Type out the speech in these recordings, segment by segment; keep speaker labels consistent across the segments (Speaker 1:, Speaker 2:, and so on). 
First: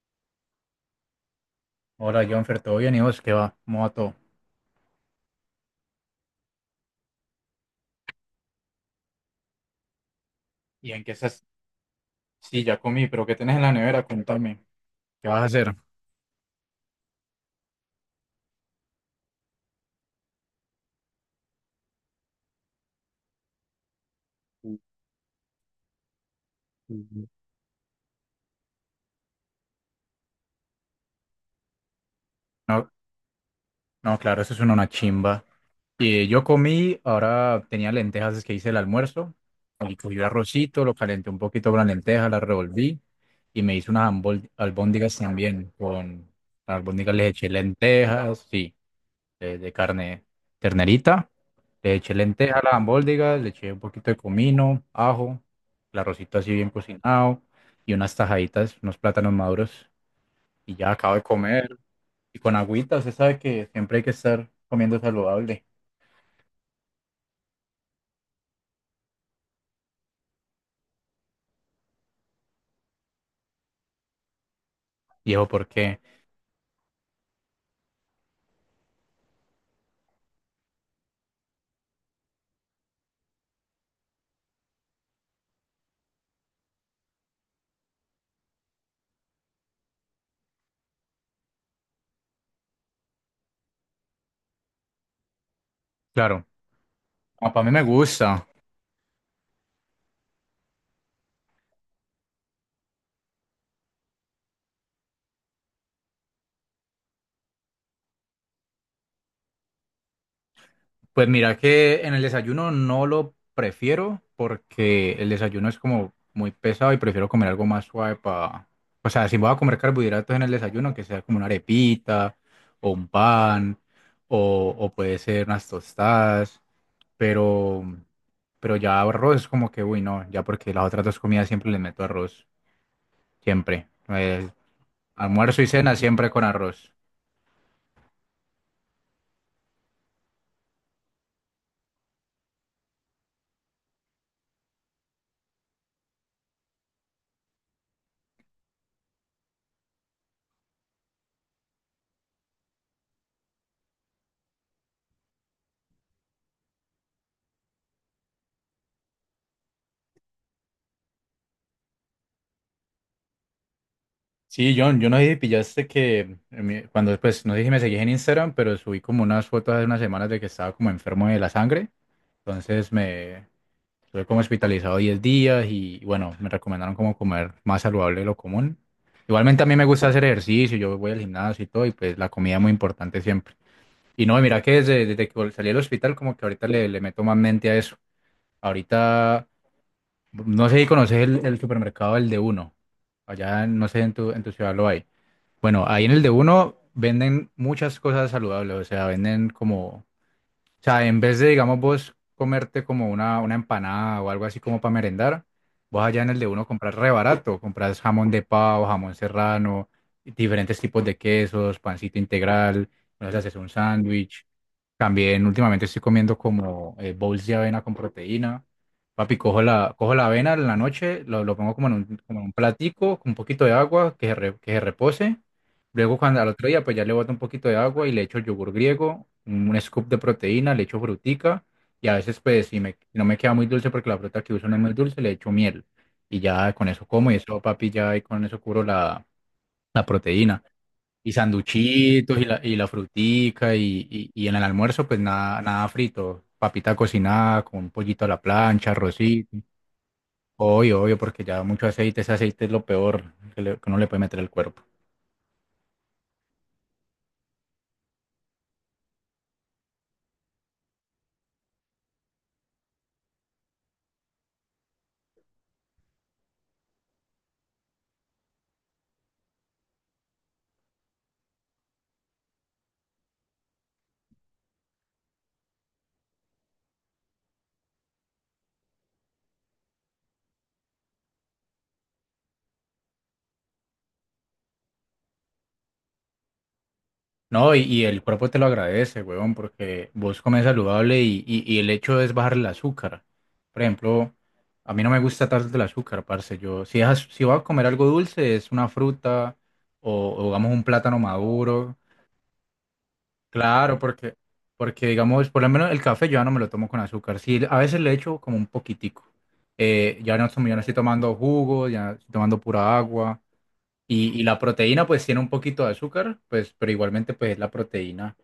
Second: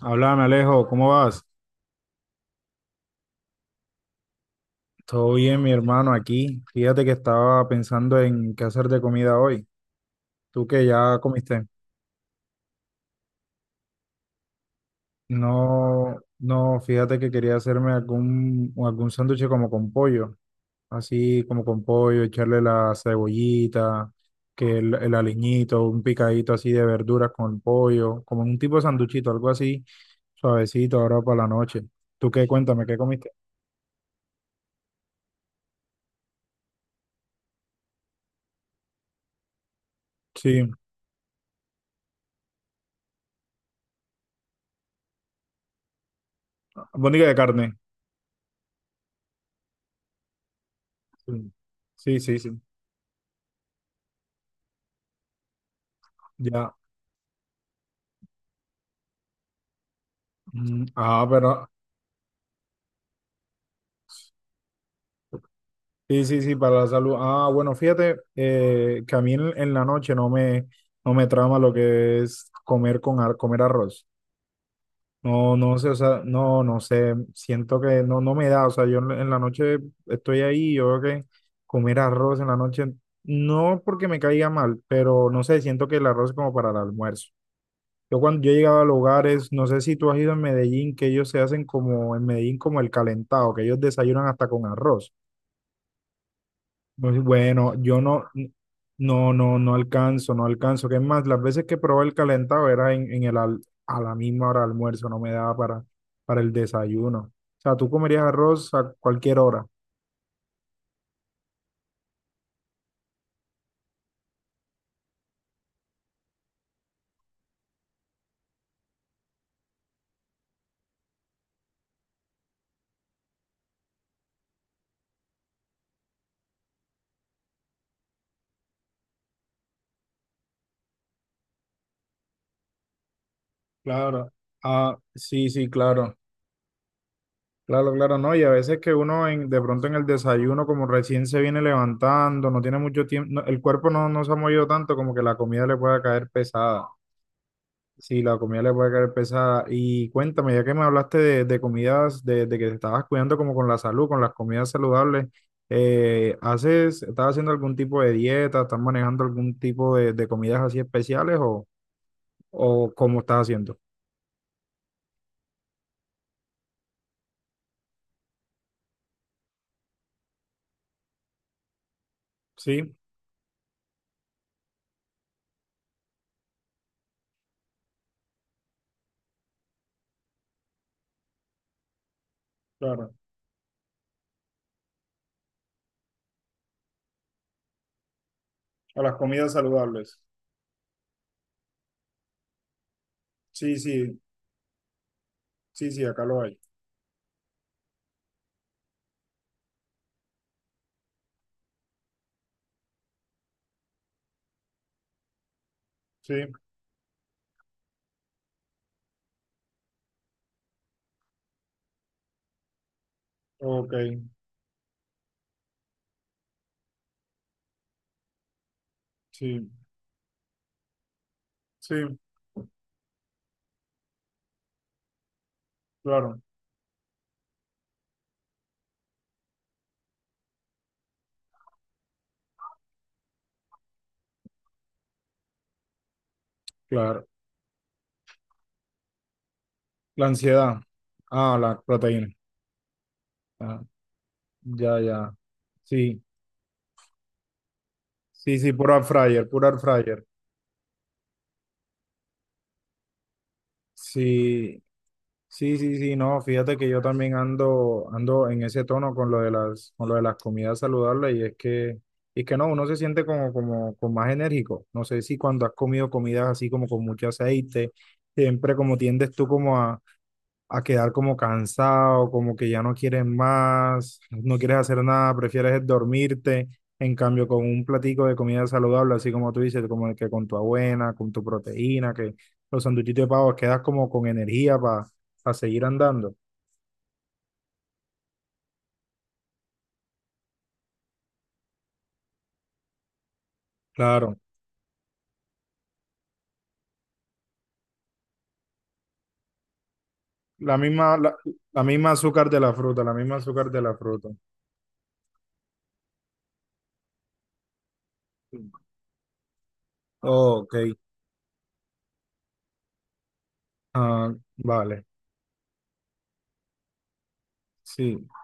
Speaker 1: Háblame, Alejo, ¿cómo vas?
Speaker 2: Hola, Jonfer, ¿todo bien? ¿Y vos qué va? ¿Cómo va todo?
Speaker 1: Todo bien, mi hermano, aquí. Fíjate que estaba pensando en qué hacer de comida hoy. Tú que
Speaker 2: ¿Y en qué
Speaker 1: ya
Speaker 2: estás?
Speaker 1: comiste.
Speaker 2: Sí, ya comí, pero ¿qué tenés en la nevera? Contame. ¿Qué vas a hacer?
Speaker 1: No, no, fíjate que quería hacerme algún sándwich como con pollo, así como con pollo, echarle la cebollita, que el aliñito, un picadito así de verduras con pollo, como un tipo de sanduchito, algo así, suavecito ahora para la noche. ¿Tú qué? Cuéntame,
Speaker 2: No,
Speaker 1: ¿qué comiste?
Speaker 2: no, claro, eso es una chimba. Y yo comí, ahora tenía lentejas, es que hice el almuerzo. Y cogí el
Speaker 1: Sí,
Speaker 2: arrocito, lo calenté un poquito con la lenteja, la revolví y me hice unas albóndigas también. Con las albóndigas
Speaker 1: bondiga
Speaker 2: les
Speaker 1: de
Speaker 2: eché
Speaker 1: carne.
Speaker 2: lentejas, sí. De carne, ternerita. Le eché
Speaker 1: Sí, sí, sí.
Speaker 2: lenteja
Speaker 1: Sí.
Speaker 2: a la albóndiga, le eché un poquito de comino, ajo, el arrocito así bien
Speaker 1: Ya.
Speaker 2: cocinado y unas tajaditas, unos plátanos maduros. Y
Speaker 1: Mm.
Speaker 2: ya acabo de
Speaker 1: Ah, pero
Speaker 2: comer. Y con agüita, usted sabe que siempre hay que estar comiendo saludable.
Speaker 1: sí, sí, sí, para la salud. Ah, bueno, fíjate que a mí en la noche no me, no me trama lo que es comer con comer arroz.
Speaker 2: Viejo,
Speaker 1: No, no sé, o
Speaker 2: porque,
Speaker 1: sea, no, no sé, siento que no, no me da, o sea, yo en la noche estoy ahí, yo creo que comer arroz en la noche, no porque me caiga mal, pero no sé, siento que el arroz es como para el almuerzo. Yo cuando yo he llegado a lugares, no sé si tú has ido en Medellín, que ellos se hacen como en Medellín como el calentado, que ellos desayunan hasta con arroz.
Speaker 2: claro,
Speaker 1: Muy
Speaker 2: para mí
Speaker 1: bueno,
Speaker 2: me
Speaker 1: yo no,
Speaker 2: gusta.
Speaker 1: no, no, no alcanzo, no alcanzo. Que es más, las veces que probé el calentado era en el a la misma hora de almuerzo, no me daba para el desayuno. O sea, tú comerías arroz a cualquier hora.
Speaker 2: Pues mira que en el desayuno no lo prefiero porque el desayuno es como muy pesado y prefiero comer algo más suave para… O sea, si voy a comer carbohidratos en el desayuno, que sea como una arepita o un pan o puede ser unas tostadas, pero, pero ya arroz es como que, uy, no, ya, porque las otras dos comidas siempre les meto arroz, siempre.
Speaker 1: Claro. Ah, sí,
Speaker 2: Almuerzo y
Speaker 1: sí,
Speaker 2: cena
Speaker 1: claro.
Speaker 2: siempre con arroz.
Speaker 1: Claro, claro, no. Y a veces que uno en, de pronto en el desayuno, como recién se viene levantando, no tiene mucho tiempo, no, el cuerpo no, no se ha movido tanto, como que la comida le pueda caer pesada. Sí, la comida le puede caer pesada. Y cuéntame, ya que me hablaste de comidas, de que te estabas cuidando como con la salud, con las comidas saludables, ¿haces, estás haciendo algún tipo de dieta? ¿Estás manejando algún tipo de comidas así especiales o cómo estás haciendo?
Speaker 2: Sí, John, yo no sé si pillaste que cuando después, no sé si me seguís en Instagram, pero subí como unas fotos hace unas semanas de que estaba como enfermo de la sangre. Entonces
Speaker 1: Sí,
Speaker 2: me estuve como hospitalizado 10 días y bueno, me recomendaron como comer más saludable de lo común. Igualmente a mí me gusta hacer ejercicio, yo voy al gimnasio y todo, y pues la comida es muy
Speaker 1: claro.
Speaker 2: importante siempre. Y no, mira que desde, desde que salí del hospital como que ahorita le meto más mente a eso.
Speaker 1: A las
Speaker 2: Ahorita,
Speaker 1: comidas saludables.
Speaker 2: no sé si conoces el supermercado, el de uno. Allá,
Speaker 1: Sí,
Speaker 2: no sé,
Speaker 1: sí,
Speaker 2: en tu ciudad lo hay. Bueno,
Speaker 1: sí, sí,
Speaker 2: ahí en el
Speaker 1: acá
Speaker 2: de
Speaker 1: lo hay.
Speaker 2: uno venden muchas cosas saludables, o sea, venden como, o sea, en vez de, digamos, vos comerte como una empanada o algo así como para merendar, vos allá en
Speaker 1: Sí,
Speaker 2: el de uno compras re barato, compras jamón de pavo, jamón serrano, diferentes tipos de quesos, pancito integral, no, haces un
Speaker 1: ok,
Speaker 2: sándwich, también últimamente estoy comiendo como bowls de avena con proteína. Papi,
Speaker 1: sí,
Speaker 2: cojo la avena en la noche, lo pongo
Speaker 1: sí,
Speaker 2: como en un platico con un poquito de agua, que se, que se repose. Luego cuando
Speaker 1: claro.
Speaker 2: al otro día pues ya le boto un poquito de agua y le echo yogur griego, un scoop de proteína, le echo frutica, y a veces pues si me, si no me queda muy dulce porque la fruta que uso no es muy dulce, le echo miel. Y ya con eso
Speaker 1: Claro.
Speaker 2: como, y eso, papi, ya, y con eso curo la, la
Speaker 1: La
Speaker 2: proteína.
Speaker 1: ansiedad.
Speaker 2: Y
Speaker 1: Ah, la proteína.
Speaker 2: sanduchitos y la frutica,
Speaker 1: Ah,
Speaker 2: y en el
Speaker 1: ya,
Speaker 2: almuerzo pues
Speaker 1: ya.
Speaker 2: nada, nada
Speaker 1: Sí.
Speaker 2: frito, papita cocinada con un pollito a la
Speaker 1: Sí, sí,
Speaker 2: plancha,
Speaker 1: puro air fryer,
Speaker 2: arrocito.
Speaker 1: puro air fryer.
Speaker 2: Obvio, obvio, porque ya mucho aceite, ese aceite es lo peor que, que uno le puede meter al cuerpo.
Speaker 1: Sí, sí, sí, sí, no, fíjate que yo también ando, ando en ese tono con lo de las, con lo de las comidas saludables y es que no, uno se siente como, como, como más enérgico. No sé si cuando has comido comidas así como con mucho aceite, siempre como tiendes tú como a quedar como cansado, como que ya no quieres más, no quieres hacer nada, prefieres es dormirte. En cambio, con un platico de comida saludable, así como tú dices, como el que con tu avena, con tu proteína, que los sanduchitos de pavo, quedas como con energía para seguir andando.
Speaker 2: No, y el cuerpo te lo agradece, huevón, porque vos comes saludable, y el hecho es bajar el azúcar. Por ejemplo,
Speaker 1: Claro,
Speaker 2: a mí no me gusta tanto el azúcar, parce. Yo, si, es si voy a comer algo dulce, es una fruta o digamos
Speaker 1: la
Speaker 2: un
Speaker 1: misma,
Speaker 2: plátano
Speaker 1: la
Speaker 2: maduro.
Speaker 1: misma azúcar de la fruta, la misma azúcar de la
Speaker 2: Claro,
Speaker 1: fruta.
Speaker 2: porque, porque digamos, por lo menos el café yo ya no me lo tomo con azúcar. Sí, a veces le echo como un poquitico. Ya no,
Speaker 1: Ok,
Speaker 2: ya no estoy tomando jugos, ya estoy tomando pura agua.
Speaker 1: ah,
Speaker 2: Y la
Speaker 1: vale,
Speaker 2: proteína pues tiene un poquito de azúcar, pues, pero igualmente pues es la
Speaker 1: sí.
Speaker 2: proteína.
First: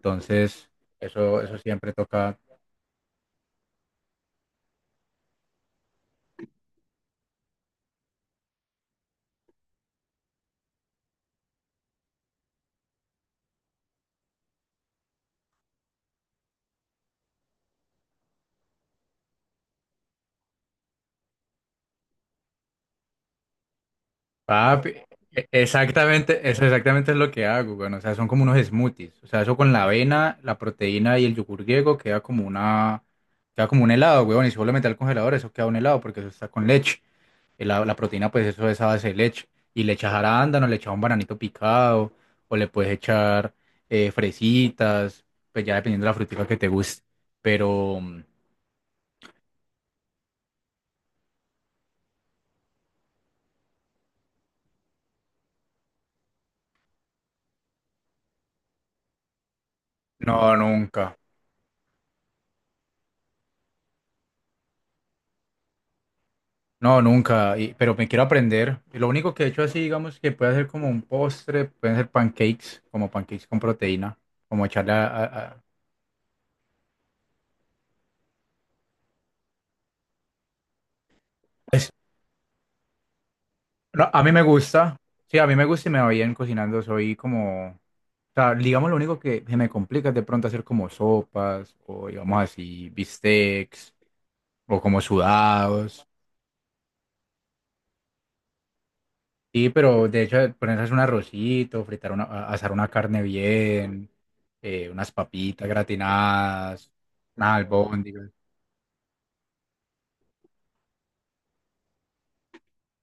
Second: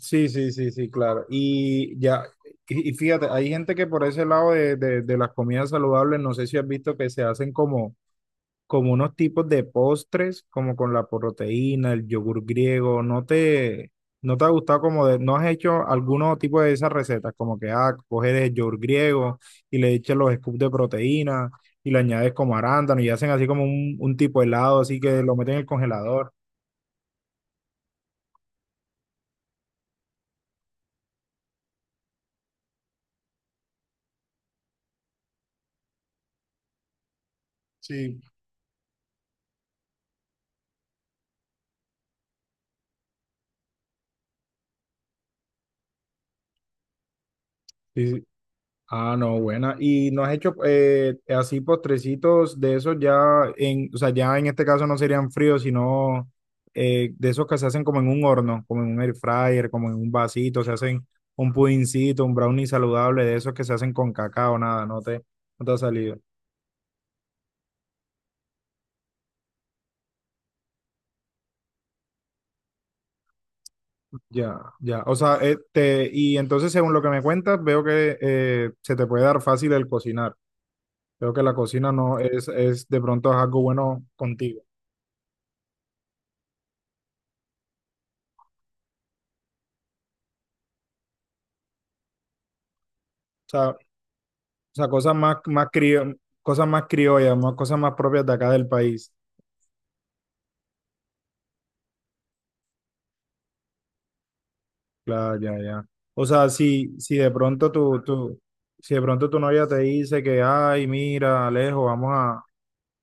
Speaker 1: Sí, sí, sí, sí, claro.
Speaker 2: eso siempre
Speaker 1: Y ya,
Speaker 2: toca.
Speaker 1: y fíjate, hay gente que por ese lado de las comidas saludables, no sé si has visto que se hacen como, como unos tipos de postres, como con la proteína, el yogur griego, ¿no te, no te ha gustado como de, no has hecho alguno tipo de esas recetas, como que, ah, coges el yogur griego y le echas los scoops de proteína y le añades como arándano y hacen así como un tipo de helado,
Speaker 2: Papi,
Speaker 1: así que lo meten en el congelador.
Speaker 2: exactamente, eso exactamente es lo que hago, bueno, o sea, son como unos smoothies, o sea, eso con la avena, la proteína y el yogur griego queda como una, queda como un helado, weón, y si vos lo metes al congelador, eso queda un helado, porque eso está con leche. La
Speaker 1: Sí.
Speaker 2: proteína, pues eso es a base de leche, y le echas arándano, le echas un bananito picado, o le puedes echar fresitas, pues ya dependiendo de la frutica que te guste, pero
Speaker 1: Sí. Ah, no, buena. ¿Y no has hecho así postrecitos de esos ya en, o sea, ya en este caso no serían fríos, sino de esos que se hacen como en un horno, como en un air fryer, como en un
Speaker 2: no,
Speaker 1: vasito, se hacen
Speaker 2: nunca.
Speaker 1: un pudincito, un brownie saludable, de esos que se hacen con cacao, nada, no te, no te ha salido.
Speaker 2: No, nunca, pero me quiero aprender. Y lo único que he hecho así, digamos, que puede ser como un postre, pueden ser pancakes, como pancakes con proteína,
Speaker 1: Ya,
Speaker 2: como echarle
Speaker 1: ya. O sea,
Speaker 2: a-
Speaker 1: este, y entonces según lo que me cuentas, veo que se te puede dar fácil el cocinar. Veo que la
Speaker 2: Pues,
Speaker 1: cocina no es, es de pronto es algo bueno
Speaker 2: no, a mí me
Speaker 1: contigo.
Speaker 2: gusta, sí, a mí me gusta y me va bien cocinando, soy como… O sea, digamos, lo único que se me complica es de pronto hacer como sopas, o digamos así, bistecs,
Speaker 1: O
Speaker 2: o
Speaker 1: sea,
Speaker 2: como
Speaker 1: cosas más, más
Speaker 2: sudados.
Speaker 1: cosas más criollas, más, cosas más propias de acá del país.
Speaker 2: Sí, pero de hecho, ponerse a hacer un arrocito, fritar una, asar una carne bien, unas
Speaker 1: Claro, ya,
Speaker 2: papitas
Speaker 1: ya. O sea,
Speaker 2: gratinadas,
Speaker 1: si, si de
Speaker 2: nada,
Speaker 1: pronto tu,
Speaker 2: albóndigas.
Speaker 1: tu, si de pronto tu novia te dice que, ay, mira, Alejo, vamos a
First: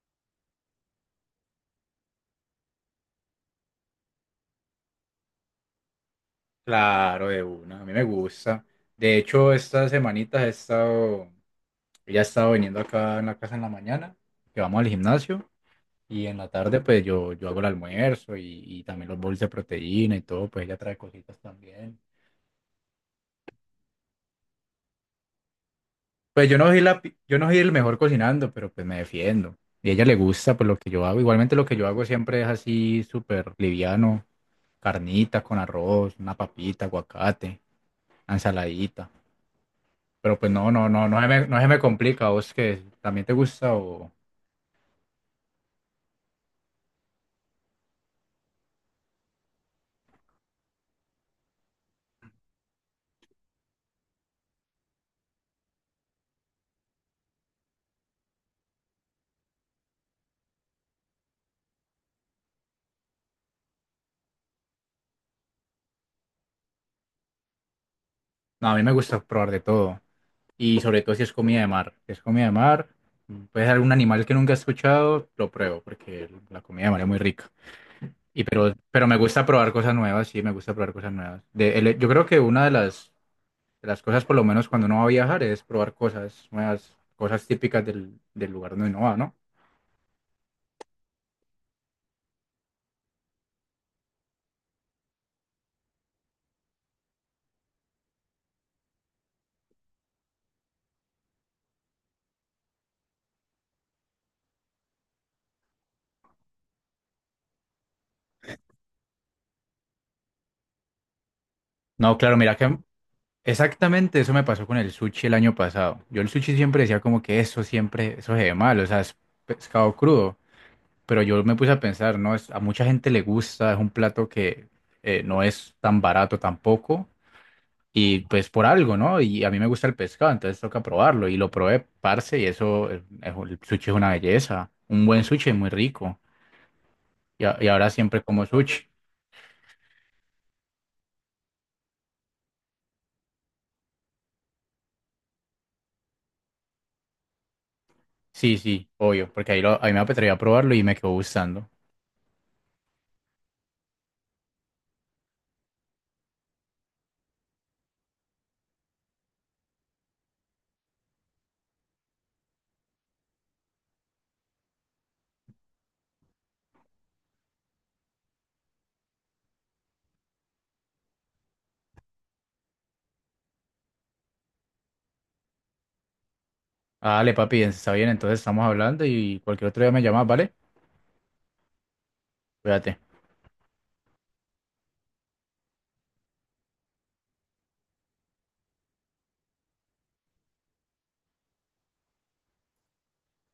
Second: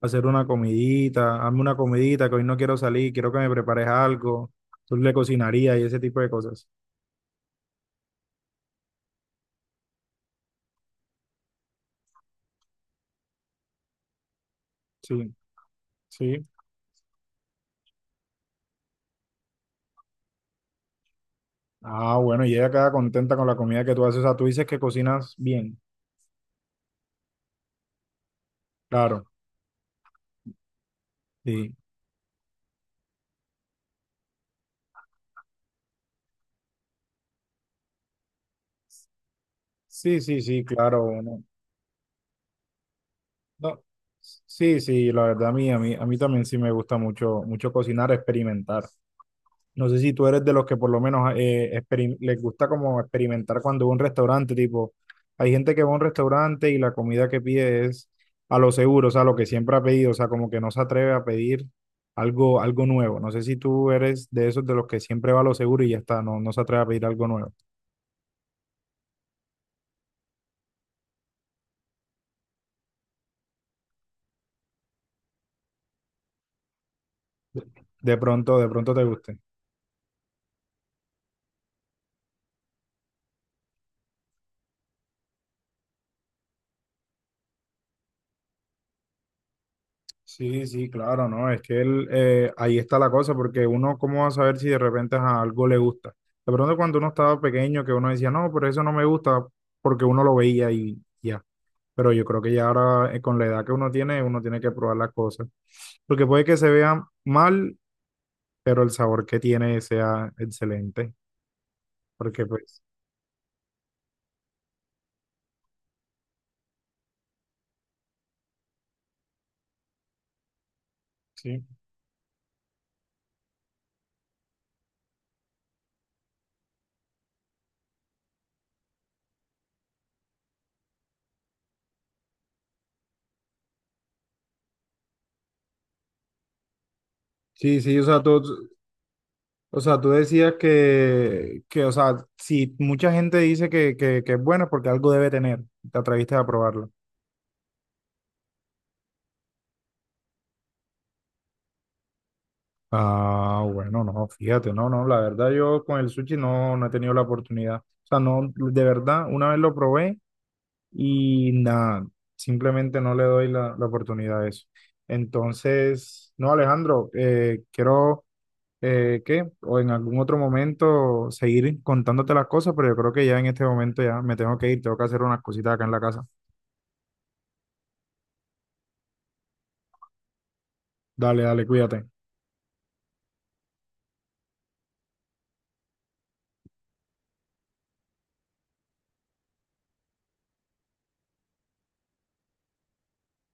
Speaker 1: hacer una comidita, hazme una comidita, que hoy no quiero salir, quiero que me prepares algo, tú le cocinarías y ese tipo de cosas.
Speaker 2: Claro, de una, a mí me gusta. De hecho, estas semanitas he estado, ella ha estado viniendo acá en la casa en la mañana, que vamos al
Speaker 1: Sí,
Speaker 2: gimnasio, y en la
Speaker 1: sí.
Speaker 2: tarde pues yo hago el almuerzo y también los bowls de proteína y todo, pues ella trae cositas también.
Speaker 1: Ah, bueno, y ella queda contenta con la comida que tú haces. O sea, tú dices que cocinas bien.
Speaker 2: Pues yo no soy la, yo no soy el mejor cocinando, pero pues me
Speaker 1: Claro,
Speaker 2: defiendo. Y a ella le gusta pues lo que yo hago. Igualmente lo
Speaker 1: sí.
Speaker 2: que yo hago siempre es así súper liviano, carnita con arroz, una papita, aguacate, una ensaladita.
Speaker 1: Sí,
Speaker 2: Pero
Speaker 1: sí,
Speaker 2: pues
Speaker 1: sí,
Speaker 2: no, no,
Speaker 1: claro.
Speaker 2: no, no se
Speaker 1: Bueno.
Speaker 2: me, no se me complica. ¿A ¿Vos que también te gusta
Speaker 1: No,
Speaker 2: o…?
Speaker 1: sí, sí, la verdad a mí, a mí, a mí también sí me gusta mucho, mucho cocinar, experimentar. No sé si tú eres de los que por lo menos les gusta como experimentar cuando va a un restaurante, tipo, hay gente que va a un restaurante y la comida que pide es a lo seguro, o sea, lo que siempre ha pedido, o sea, como que no se atreve a pedir algo, algo nuevo. No sé si tú eres de esos de los que siempre va a lo seguro y ya está, no, no se atreve a pedir algo nuevo.
Speaker 2: No, a mí me gusta probar de todo. Y sobre todo si es comida de mar. Si es comida de mar, puede ser algún animal que nunca he escuchado, lo pruebo, porque la comida de mar es muy rica. Y
Speaker 1: De pronto te
Speaker 2: pero me
Speaker 1: guste.
Speaker 2: gusta probar cosas nuevas, sí, me gusta probar cosas nuevas. De, yo creo que una de las cosas, por lo menos cuando uno va a viajar, es probar cosas nuevas, cosas típicas del, del lugar donde uno va, ¿no?
Speaker 1: Sí, sí, claro, ¿no? Es que él, ahí está la cosa, porque uno, ¿cómo va a saber si de repente a algo le gusta? De pronto cuando uno estaba pequeño, que uno decía, no, pero eso no me gusta, porque uno lo veía y ya. Pero yo creo que ya ahora, con la edad que uno tiene que probar las cosas. Porque puede que se vea mal, pero el sabor que tiene sea excelente.
Speaker 2: No, claro,
Speaker 1: Porque
Speaker 2: mira que
Speaker 1: pues,
Speaker 2: exactamente, eso me pasó con el sushi el año pasado. Yo el sushi siempre decía como que eso siempre, eso se ve mal, o sea, es pescado crudo. Pero yo me
Speaker 1: sí.
Speaker 2: puse a pensar, no, es, a mucha gente le gusta, es un plato que no es tan barato tampoco. Y pues por algo, ¿no? Y a mí me gusta el pescado, entonces toca probarlo. Y lo probé, parce, y eso, el sushi es una belleza. Un buen sushi es muy rico. Y, y
Speaker 1: Sí,
Speaker 2: ahora
Speaker 1: sí, o
Speaker 2: siempre
Speaker 1: sea, todo.
Speaker 2: como sushi.
Speaker 1: O sea, tú decías que, o sea, si mucha gente dice que es bueno es porque algo debe tener, te atreviste a probarlo.
Speaker 2: Sí, sí, obvio, porque ahí, lo, ahí me atreví a probarlo y me quedó gustando.
Speaker 1: Ah, bueno, no, fíjate, no, no, la verdad yo con el sushi no, no he tenido la oportunidad. O sea, no, de verdad, una vez lo probé y nada, simplemente no le doy la, la oportunidad a eso. Entonces, no, Alejandro, quiero ¿qué? O en algún otro momento seguir contándote las cosas, pero yo creo que ya en este momento ya me tengo que ir, tengo que hacer unas cositas acá en la casa.
Speaker 2: Ah, dale, papi, está bien, entonces estamos hablando y cualquier otro día me llamas, ¿vale?
Speaker 1: Dale, dale, cuídate.
Speaker 2: Cuídate.